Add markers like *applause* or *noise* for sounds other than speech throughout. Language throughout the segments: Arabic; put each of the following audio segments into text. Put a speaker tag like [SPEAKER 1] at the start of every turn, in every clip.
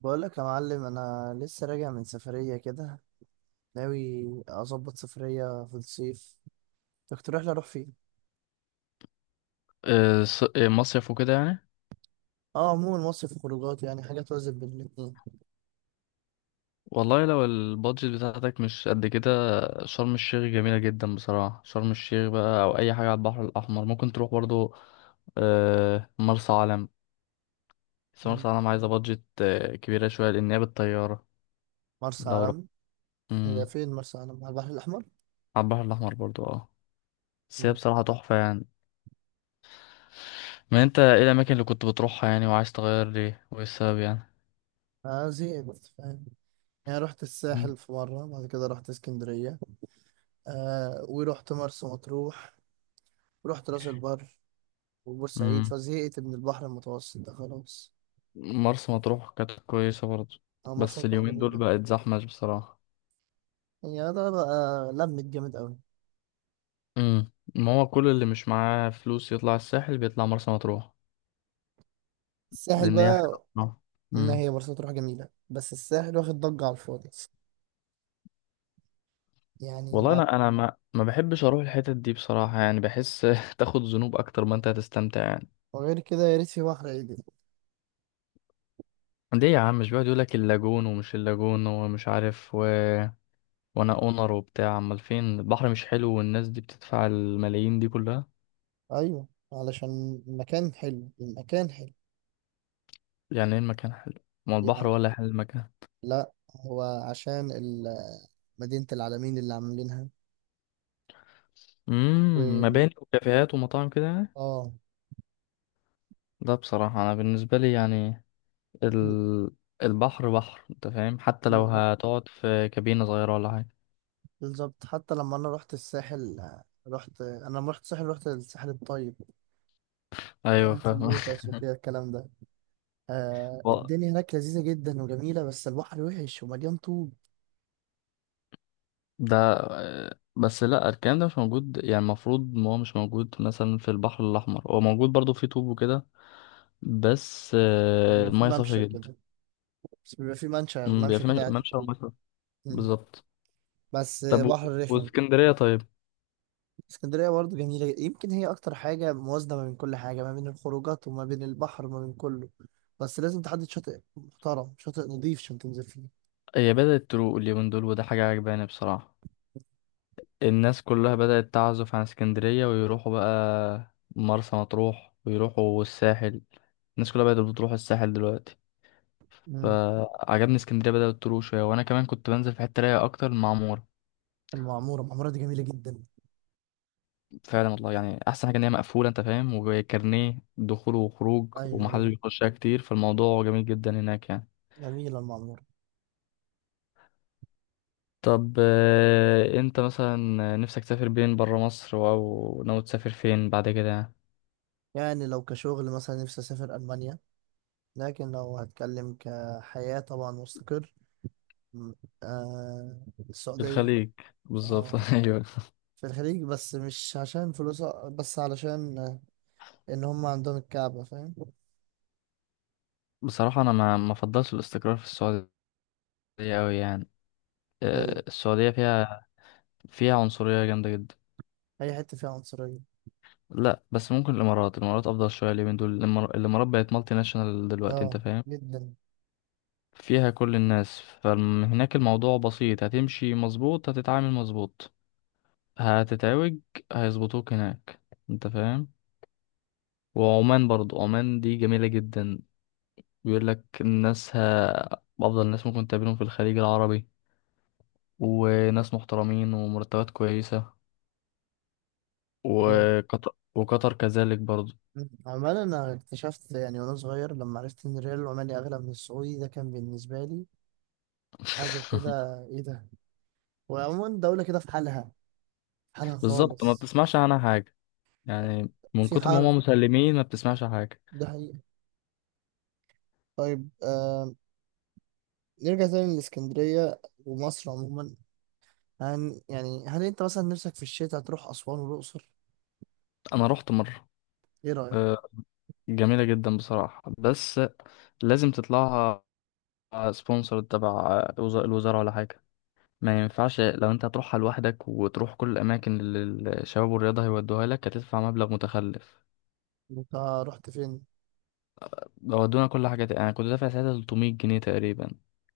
[SPEAKER 1] بقولك يا معلم، انا لسه راجع من سفرية كده. ناوي اظبط سفرية في الصيف. تقترح لي اروح فين؟
[SPEAKER 2] مصيف وكده يعني.
[SPEAKER 1] اه، عموما مصيف خروجات، يعني حاجة توازن بين الاتنين.
[SPEAKER 2] والله لو البادجت بتاعتك مش قد كده، شرم الشيخ جميلة جدا بصراحة. شرم الشيخ بقى أو أي حاجة على البحر الأحمر ممكن تروح برضو. مرسى علم. بس
[SPEAKER 1] مم.
[SPEAKER 2] مرسى علم عايزة بادجت كبيرة شوية لأن هي بالطيارة.
[SPEAKER 1] مرسى
[SPEAKER 2] دورة.
[SPEAKER 1] علم؟ هي
[SPEAKER 2] مم.
[SPEAKER 1] فين مرسى علم؟ على البحر الاحمر.
[SPEAKER 2] على البحر الأحمر برضو اه. بس هي
[SPEAKER 1] مم.
[SPEAKER 2] بصراحة تحفة يعني. ما أنت إيه الأماكن اللي كنت بتروحها يعني، وعايز تغير ليه وإيه السبب يعني؟
[SPEAKER 1] انا زهقت فاهم. يعني رحت
[SPEAKER 2] مم.
[SPEAKER 1] الساحل في مرة، بعد كده رحت اسكندرية، آه ورحت مرسى مطروح، ورحت راس البر، وبورسعيد،
[SPEAKER 2] مم.
[SPEAKER 1] فزهقت من البحر المتوسط ده خلاص.
[SPEAKER 2] مرسى مطروح كانت كويسة برضو.
[SPEAKER 1] اه مرسى
[SPEAKER 2] بس
[SPEAKER 1] مطروح
[SPEAKER 2] اليومين دول
[SPEAKER 1] جميلة.
[SPEAKER 2] بقت زحمة بصراحة.
[SPEAKER 1] هي ده بقى، لمت جامد قوي.
[SPEAKER 2] ما هو كل اللي مش معاه فلوس يطلع الساحل، بيطلع مرسى مطروح.
[SPEAKER 1] الساحل
[SPEAKER 2] لان هي حلوه
[SPEAKER 1] بقى،
[SPEAKER 2] بصراحة.
[SPEAKER 1] ما
[SPEAKER 2] امم.
[SPEAKER 1] هي مرسى مطروح جميلة بس الساحل واخد ضجة على الفاضي. يعني
[SPEAKER 2] والله
[SPEAKER 1] ما
[SPEAKER 2] انا ما بحبش اروح الحتت دي بصراحه يعني، بحس *laughs* تاخد ذنوب اكتر ما انت هتستمتع يعني.
[SPEAKER 1] وغير كده يا ريت في بحر عدل.
[SPEAKER 2] ليه يا عم؟ مش بيقعد يقول لك اللاجون ومش اللاجون ومش عارف وانا اونر وبتاع، امال فين البحر مش حلو، والناس دي بتدفع الملايين دي كلها.
[SPEAKER 1] أيوة، علشان المكان حلو، المكان حلو.
[SPEAKER 2] يعني ايه المكان حلو؟ ما البحر
[SPEAKER 1] يعني،
[SPEAKER 2] ولا حلو المكان.
[SPEAKER 1] لا، هو عشان مدينة العالمين اللي عاملينها وال
[SPEAKER 2] مباني وكافيهات ومطاعم كده يعني.
[SPEAKER 1] اه.
[SPEAKER 2] ده بصراحه انا بالنسبه لي يعني ال... البحر بحر انت فاهم، حتى لو
[SPEAKER 1] بالظبط،
[SPEAKER 2] هتقعد في كابينة صغيرة ولا حاجة.
[SPEAKER 1] بالظبط. حتى لما أنا رحت الساحل، رحت أنا لما رحت الساحل رحت الساحل الطيب،
[SPEAKER 2] ايوه
[SPEAKER 1] قرية
[SPEAKER 2] فاهم. *laughs*
[SPEAKER 1] اللوتس وكده الكلام ده. آه،
[SPEAKER 2] و-
[SPEAKER 1] الدنيا هناك لذيذة جدا وجميلة، بس البحر وحش ومليان طوب.
[SPEAKER 2] ده، بس لا الكلام ده مش موجود يعني، المفروض ان هو مش موجود مثلا، في البحر الاحمر هو موجود برضو، في طوب وكده. بس
[SPEAKER 1] بيبقى في
[SPEAKER 2] المية صافية
[SPEAKER 1] ممشى
[SPEAKER 2] جدا.
[SPEAKER 1] كده، بس بيبقى في ممشى
[SPEAKER 2] بيبقى
[SPEAKER 1] ممشى
[SPEAKER 2] في
[SPEAKER 1] كده قاعد
[SPEAKER 2] ممشى
[SPEAKER 1] فيه.
[SPEAKER 2] ومية صافية.
[SPEAKER 1] مم.
[SPEAKER 2] بالظبط.
[SPEAKER 1] بس
[SPEAKER 2] طب
[SPEAKER 1] بحر رخم.
[SPEAKER 2] واسكندرية طيب.
[SPEAKER 1] اسكندرية برضه جميلة، يمكن هي أكتر حاجة موازنة ما بين كل حاجة، ما بين الخروجات وما بين البحر وما بين كله. بس لازم تحدد شاطئ محترم، شاطئ نظيف عشان تنزل فيه.
[SPEAKER 2] هي بدأت تروق اليومين دول، وده حاجة عجباني بصراحة. الناس كلها بدأت تعزف عن اسكندرية ويروحوا بقى مرسى مطروح ويروحوا الساحل. الناس كلها بقت بتروح الساحل دلوقتي.
[SPEAKER 1] مم.
[SPEAKER 2] فعجبني اسكندرية بدأت تروح شوية، وأنا كمان كنت بنزل في حتة رايقة أكتر، المعمورة.
[SPEAKER 1] المعمورة، المعمورة دي جميلة جدا.
[SPEAKER 2] فعلا والله، يعني أحسن حاجة إن هي مقفولة، أنت فاهم، وكارنيه دخول وخروج
[SPEAKER 1] أيوه
[SPEAKER 2] ومحدش
[SPEAKER 1] أيوه،
[SPEAKER 2] بيخشها كتير، فالموضوع جميل جدا هناك يعني.
[SPEAKER 1] جميلة المعمورة.
[SPEAKER 2] طب، أنت مثلا، نفسك تسافر بين برا مصر، أو ناوي تسافر فين بعد كده يعني؟
[SPEAKER 1] يعني لو كشغل مثلا، نفسي أسافر ألمانيا. لكن لو هتكلم كحياة، طبعا مستقر، مم. آه، السعودية.
[SPEAKER 2] الخليج. بالظبط،
[SPEAKER 1] اه،
[SPEAKER 2] *laughs* أيوه.
[SPEAKER 1] في الخليج، بس مش عشان فلوسها، بس علشان ان هم عندهم الكعبة، فاهم؟
[SPEAKER 2] بصراحة أنا ما أفضلش الاستقرار في السعودية أوي يعني.
[SPEAKER 1] ده ليه؟
[SPEAKER 2] السعودية فيها عنصرية جامدة جدا.
[SPEAKER 1] اي حتة فيها عنصرية.
[SPEAKER 2] لا بس ممكن الإمارات، الإمارات أفضل شوية اليومين دول، الإمارات بقت مالتي ناشونال دلوقتي، أنت
[SPEAKER 1] اه
[SPEAKER 2] فاهم.
[SPEAKER 1] جدا.
[SPEAKER 2] فيها كل الناس، فهناك الموضوع بسيط، هتمشي مظبوط هتتعامل مظبوط. هتتعوج، هيظبطوك هناك، أنت فاهم. وعمان برضو، عمان دي جميلة جدا. بيقولك الناسها أفضل ناس ممكن تقابلهم في الخليج العربي، وناس محترمين ومرتبات كويسة.
[SPEAKER 1] لا.
[SPEAKER 2] وقطر كذلك برضو.
[SPEAKER 1] عمال انا اكتشفت يعني وانا صغير لما عرفت ان الريال العماني اغلى من السعودي، ده كان بالنسبة لي حاجة
[SPEAKER 2] *laughs*
[SPEAKER 1] كده، ايه ده؟ وعموما دولة كده في حالها، في حالها
[SPEAKER 2] بالظبط، ما
[SPEAKER 1] خالص.
[SPEAKER 2] بتسمعش عنها حاجة، يعني من
[SPEAKER 1] في
[SPEAKER 2] كتر ما
[SPEAKER 1] حرب،
[SPEAKER 2] هم مسلمين ما بتسمعش حاجة.
[SPEAKER 1] ده حقيقة. طيب آه، نرجع تاني للإسكندرية ومصر عموما. هن يعني، هل انت مثلا نفسك في الشتاء تروح أسوان والأقصر؟
[SPEAKER 2] أنا رحت مرة.
[SPEAKER 1] ايه رأيك؟
[SPEAKER 2] آه، جميلة جدا بصراحة، بس لازم تطلعها سبونسر تبع الوزارة ولا حاجة. ما ينفعش لو انت هتروحها لوحدك وتروح كل الأماكن اللي الشباب والرياضة هيودوها لك، هتدفع مبلغ متخلف.
[SPEAKER 1] انت رحت فين؟
[SPEAKER 2] ودونا كل حاجة، أنا كنت دافع ساعتها 300 جنيه تقريبا،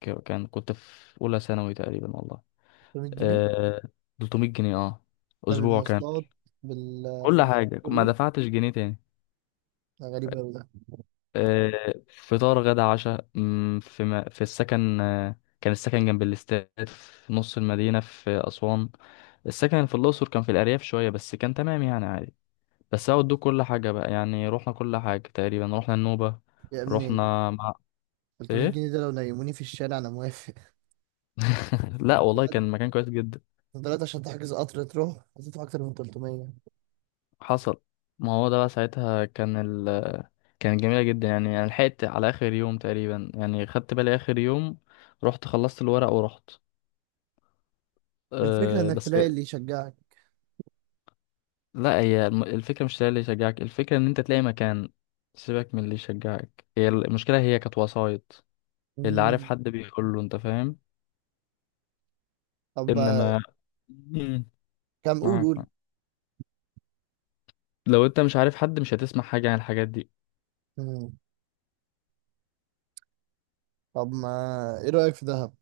[SPEAKER 2] كان كنت في أولى ثانوي تقريبا والله.
[SPEAKER 1] 300 جنيه؟
[SPEAKER 2] آه 300 جنيه، اه.
[SPEAKER 1] ده
[SPEAKER 2] اسبوع كامل.
[SPEAKER 1] بالمواصلات،
[SPEAKER 2] كل
[SPEAKER 1] بالخروجات
[SPEAKER 2] حاجه، ما
[SPEAKER 1] كله؟
[SPEAKER 2] دفعتش جنيه تاني.
[SPEAKER 1] ده غريب أوي ده.
[SPEAKER 2] آه فطار غدا عشاء، في ما في السكن، كان السكن جنب الاستاد في نص المدينه في اسوان. السكن في الاقصر كان في الارياف شويه، بس كان تمام يعني، عادي. بس هو ادوك كل حاجه بقى يعني، رحنا كل حاجه تقريبا، رحنا النوبه،
[SPEAKER 1] يا ابني،
[SPEAKER 2] رحنا مع.
[SPEAKER 1] 300
[SPEAKER 2] ايه.
[SPEAKER 1] جنيه ده لو نيموني في الشارع أنا موافق.
[SPEAKER 2] *laughs* لا والله كان مكان كويس جدا.
[SPEAKER 1] دلوقتي عشان تحجز قطر تروح هتدفع أكتر من 300.
[SPEAKER 2] حصل. ما هو ده بقى ساعتها كان ال كانت جميلة جدا يعني لحقت على آخر يوم تقريبا يعني، خدت بالي آخر يوم، رحت خلصت الورق ورحت.
[SPEAKER 1] الفكرة
[SPEAKER 2] أه
[SPEAKER 1] إنك
[SPEAKER 2] بس.
[SPEAKER 1] تلاقي اللي يشجعك.
[SPEAKER 2] لا هي الفكرة مش ده اللي يشجعك، الفكرة إن أنت تلاقي مكان، سيبك من اللي يشجعك، هي المشكلة هي كانت وسايط. اللي عارف
[SPEAKER 1] مم.
[SPEAKER 2] حد بيقول له، أنت فاهم،
[SPEAKER 1] طب ما-
[SPEAKER 2] إنما. مم.
[SPEAKER 1] كم، قول
[SPEAKER 2] معاك
[SPEAKER 1] قول.
[SPEAKER 2] معاك. لو أنت مش عارف حد، مش هتسمع حاجة عن الحاجات دي.
[SPEAKER 1] مم. طب ما إيه رأيك في دهب؟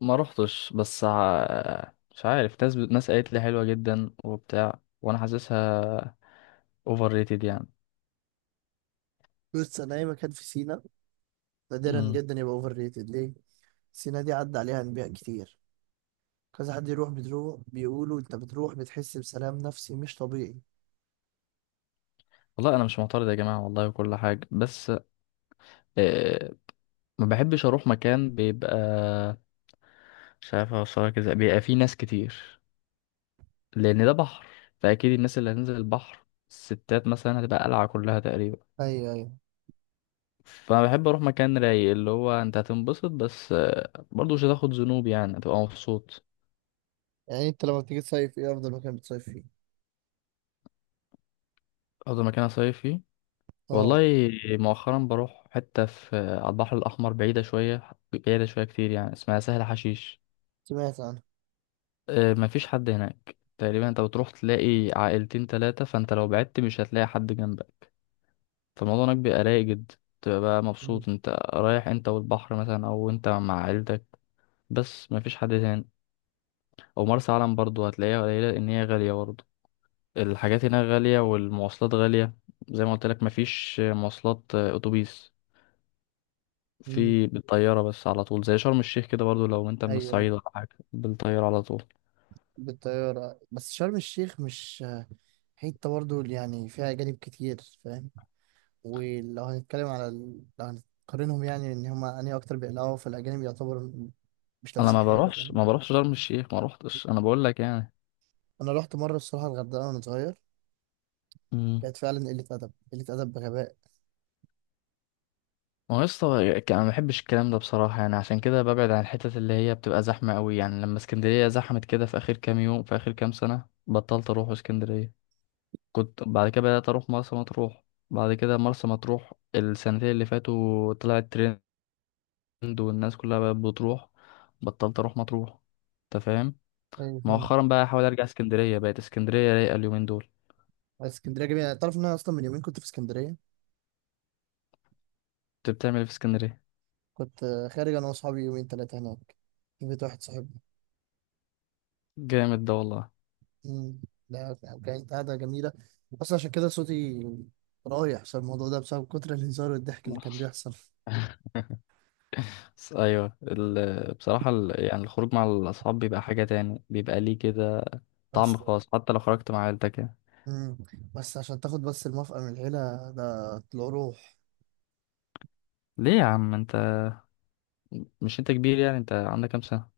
[SPEAKER 2] ما روحتش، بس مش عارف، ناس قالت لي حلوة جدا وبتاع، وانا حاسسها اوفر ريتد يعني.
[SPEAKER 1] بص، أنا أي مكان في سينا نادرا
[SPEAKER 2] مم.
[SPEAKER 1] جدا يبقى أوفر ريتد. ليه؟ سينا دي عدى عليها أنبياء كتير. كذا حد يروح، بتروح بيقولوا أنت بتروح بتحس بسلام نفسي مش طبيعي.
[SPEAKER 2] والله انا مش معترض يا جماعة والله، وكل حاجة، بس آه ما بحبش اروح مكان بيبقى، مش عارف اوصلك ازاي، بيبقى فيه ناس كتير، لان ده بحر، فاكيد الناس اللي هتنزل البحر، الستات مثلا هتبقى قلعة كلها تقريبا.
[SPEAKER 1] أيوه أيوه.
[SPEAKER 2] فانا بحب اروح مكان رايق، اللي هو انت هتنبسط، بس برضه مش هتاخد ذنوب يعني، هتبقى مبسوط.
[SPEAKER 1] يعني انت لما بتيجي تصيف ايه افضل مكان بتصيف فيه؟
[SPEAKER 2] افضل مكان اصيف فيه،
[SPEAKER 1] اه.
[SPEAKER 2] والله مؤخرا بروح حتة في على البحر الأحمر، بعيدة شوية، بعيدة شوية كتير يعني، اسمها سهل حشيش.
[SPEAKER 1] سمعت عنه.
[SPEAKER 2] مفيش حد هناك تقريبا، انت بتروح تلاقي عائلتين تلاتة، فانت لو بعدت مش هتلاقي حد جنبك. فالموضوع هناك بيبقى رايق جدا، تبقى بقى
[SPEAKER 1] مم.
[SPEAKER 2] مبسوط، انت رايح انت والبحر مثلا، او انت مع عيلتك، بس مفيش حد تاني. او مرسى علم برضو هتلاقيها قليلة، ان هي غالية برضو، الحاجات هناك غالية والمواصلات غالية. زي ما قلت لك مفيش مواصلات، اتوبيس،
[SPEAKER 1] مم.
[SPEAKER 2] في بالطيارة بس على طول زي شرم الشيخ كده برضو، لو انت من
[SPEAKER 1] ايوه،
[SPEAKER 2] الصعيد ولا حاجة بالطيارة على طول.
[SPEAKER 1] بالطياره. بس شرم الشيخ مش حته برضه اللي يعني فيها اجانب كتير، فاهم؟ ولو هنتكلم على ال... لو هنقارنهم يعني ان هما انهي اكتر بيقلقوا، فالاجانب يعتبر م- مش
[SPEAKER 2] انا
[SPEAKER 1] لابسين
[SPEAKER 2] ما
[SPEAKER 1] حاجه،
[SPEAKER 2] بروحش
[SPEAKER 1] فاهم؟
[SPEAKER 2] ما بروحش شرم الشيخ، ما روحتش، انا بقول لك يعني.
[SPEAKER 1] انا رحت مره الصراحه الغردقه وانا صغير.
[SPEAKER 2] امم.
[SPEAKER 1] كانت فعلا قله ادب، قله ادب بغباء.
[SPEAKER 2] ما هو يا اسطى، انا ما بحبش الكلام ده بصراحة يعني، عشان كده ببعد عن الحتت اللي هي بتبقى زحمة قوي، يعني لما اسكندرية زحمت كده في اخر كام يوم، في اخر كام سنة بطلت اروح اسكندرية، كنت بعد كده بدأت اروح مرسى مطروح. بعد كده مرسى مطروح السنتين اللي فاتوا طلعت ترند، والناس كلها بقت بتروح، بطلت اروح مطروح، انت فاهم.
[SPEAKER 1] ايوه فاهم.
[SPEAKER 2] مؤخرا بقى احاول ارجع اسكندريه، بقت اسكندريه رايقه اليومين دول.
[SPEAKER 1] بس اسكندريه جميله. تعرف ان انا اصلا من يومين كنت في اسكندريه.
[SPEAKER 2] انت بتعمل ايه في اسكندريه؟
[SPEAKER 1] كنت خارج انا واصحابي، يومين ثلاثه هناك في بيت واحد صاحبي.
[SPEAKER 2] جامد ده والله.
[SPEAKER 1] مم. لا، كانت قاعدة جميلة. بس عشان كده صوتي رايح، عشان الموضوع ده بسبب كتر الهزار والضحك اللي كان بيحصل.
[SPEAKER 2] بس ايوه بصراحه يعني الخروج مع الاصحاب بيبقى حاجه تاني، بيبقى ليه كده طعم
[SPEAKER 1] بس.
[SPEAKER 2] خاص، حتى لو خرجت مع عيلتك يعني.
[SPEAKER 1] مم. بس عشان تاخد بس الموافقة من العيلة، ده طلع روح.
[SPEAKER 2] ليه يا عم انت، مش انت كبير يعني، انت عندك كام سنه؟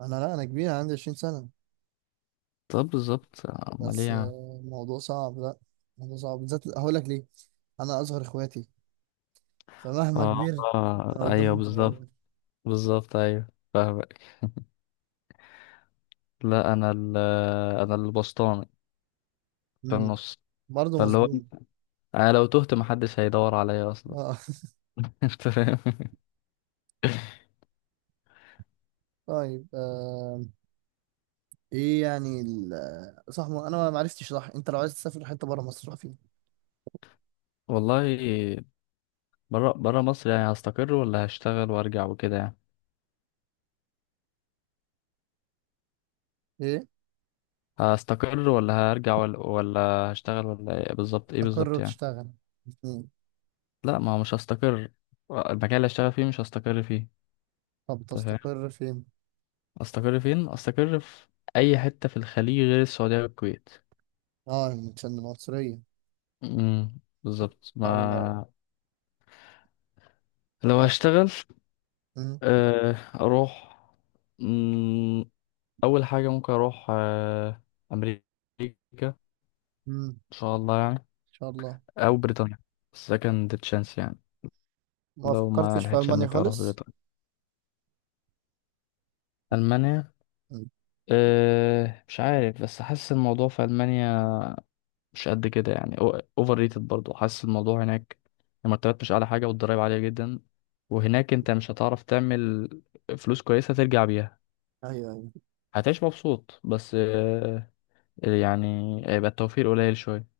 [SPEAKER 1] أنا، لا، أنا كبير، عندي 20 سنة.
[SPEAKER 2] طب بالظبط، امال ايه
[SPEAKER 1] بس
[SPEAKER 2] يا عم.
[SPEAKER 1] آه، الموضوع صعب. لا، الموضوع صعب، بالذات هقول لك ليه. أنا أصغر إخواتي، فمهما
[SPEAKER 2] اه،
[SPEAKER 1] كبرت أنا
[SPEAKER 2] ايوه
[SPEAKER 1] قدامهم
[SPEAKER 2] بالظبط.
[SPEAKER 1] صغير.
[SPEAKER 2] بالظبط ايوه، فاهمك. لا انا انا البسطاني في
[SPEAKER 1] مم.
[SPEAKER 2] النص،
[SPEAKER 1] برضه
[SPEAKER 2] فاللي هو
[SPEAKER 1] مظلوم.
[SPEAKER 2] انا لو تهت محدش هيدور عليا اصلا.
[SPEAKER 1] آه.
[SPEAKER 2] *laughs* انت فاهم.
[SPEAKER 1] *laughs* طيب آه. إيه يعني صح، ما أنا ما عرفتش، صح أنت لو عايز تسافر حتة بره مصر روح فين؟
[SPEAKER 2] والله، برا برا مصر يعني، هستقر ولا هشتغل وارجع وكده يعني؟
[SPEAKER 1] ايه،
[SPEAKER 2] هستقر ولا هرجع، ولا هشتغل، ولا ايه بالظبط، ايه
[SPEAKER 1] تستقر
[SPEAKER 2] بالظبط يعني.
[SPEAKER 1] وتشتغل، الاثنين.
[SPEAKER 2] لا ما هو مش هستقر، المكان اللي هشتغل فيه مش هستقر فيه.
[SPEAKER 1] طب
[SPEAKER 2] أنت فاهم.
[SPEAKER 1] تستقر فين؟
[SPEAKER 2] استقر فين؟ استقر في اي حتة في الخليج غير السعودية والكويت.
[SPEAKER 1] اه، عشان العنصرية.
[SPEAKER 2] امم، بالظبط،
[SPEAKER 1] او لو،
[SPEAKER 2] ما لو
[SPEAKER 1] اه،
[SPEAKER 2] هشتغل،
[SPEAKER 1] أمم،
[SPEAKER 2] اروح، مم، اول حاجة ممكن اروح امريكا،
[SPEAKER 1] أمم،
[SPEAKER 2] ان
[SPEAKER 1] ان
[SPEAKER 2] شاء الله يعني،
[SPEAKER 1] شاء الله.
[SPEAKER 2] او بريطانيا، سكند تشانس يعني،
[SPEAKER 1] ما
[SPEAKER 2] لو ما
[SPEAKER 1] فكرتش في
[SPEAKER 2] لحقتش
[SPEAKER 1] المانيا
[SPEAKER 2] امريكا اروح
[SPEAKER 1] خالص؟
[SPEAKER 2] بريطانيا. المانيا،
[SPEAKER 1] أمم،
[SPEAKER 2] مش عارف، بس حاسس الموضوع في المانيا مش قد كده يعني، اوفر ريتد برضه حاسس الموضوع هناك، المرتبات مش اعلى حاجه والضرايب عاليه جدا، وهناك انت مش هتعرف تعمل فلوس كويسه ترجع بيها.
[SPEAKER 1] ايوه، أيوة.
[SPEAKER 2] هتعيش مبسوط بس أه، يعني هيبقى التوفير قليل شويه.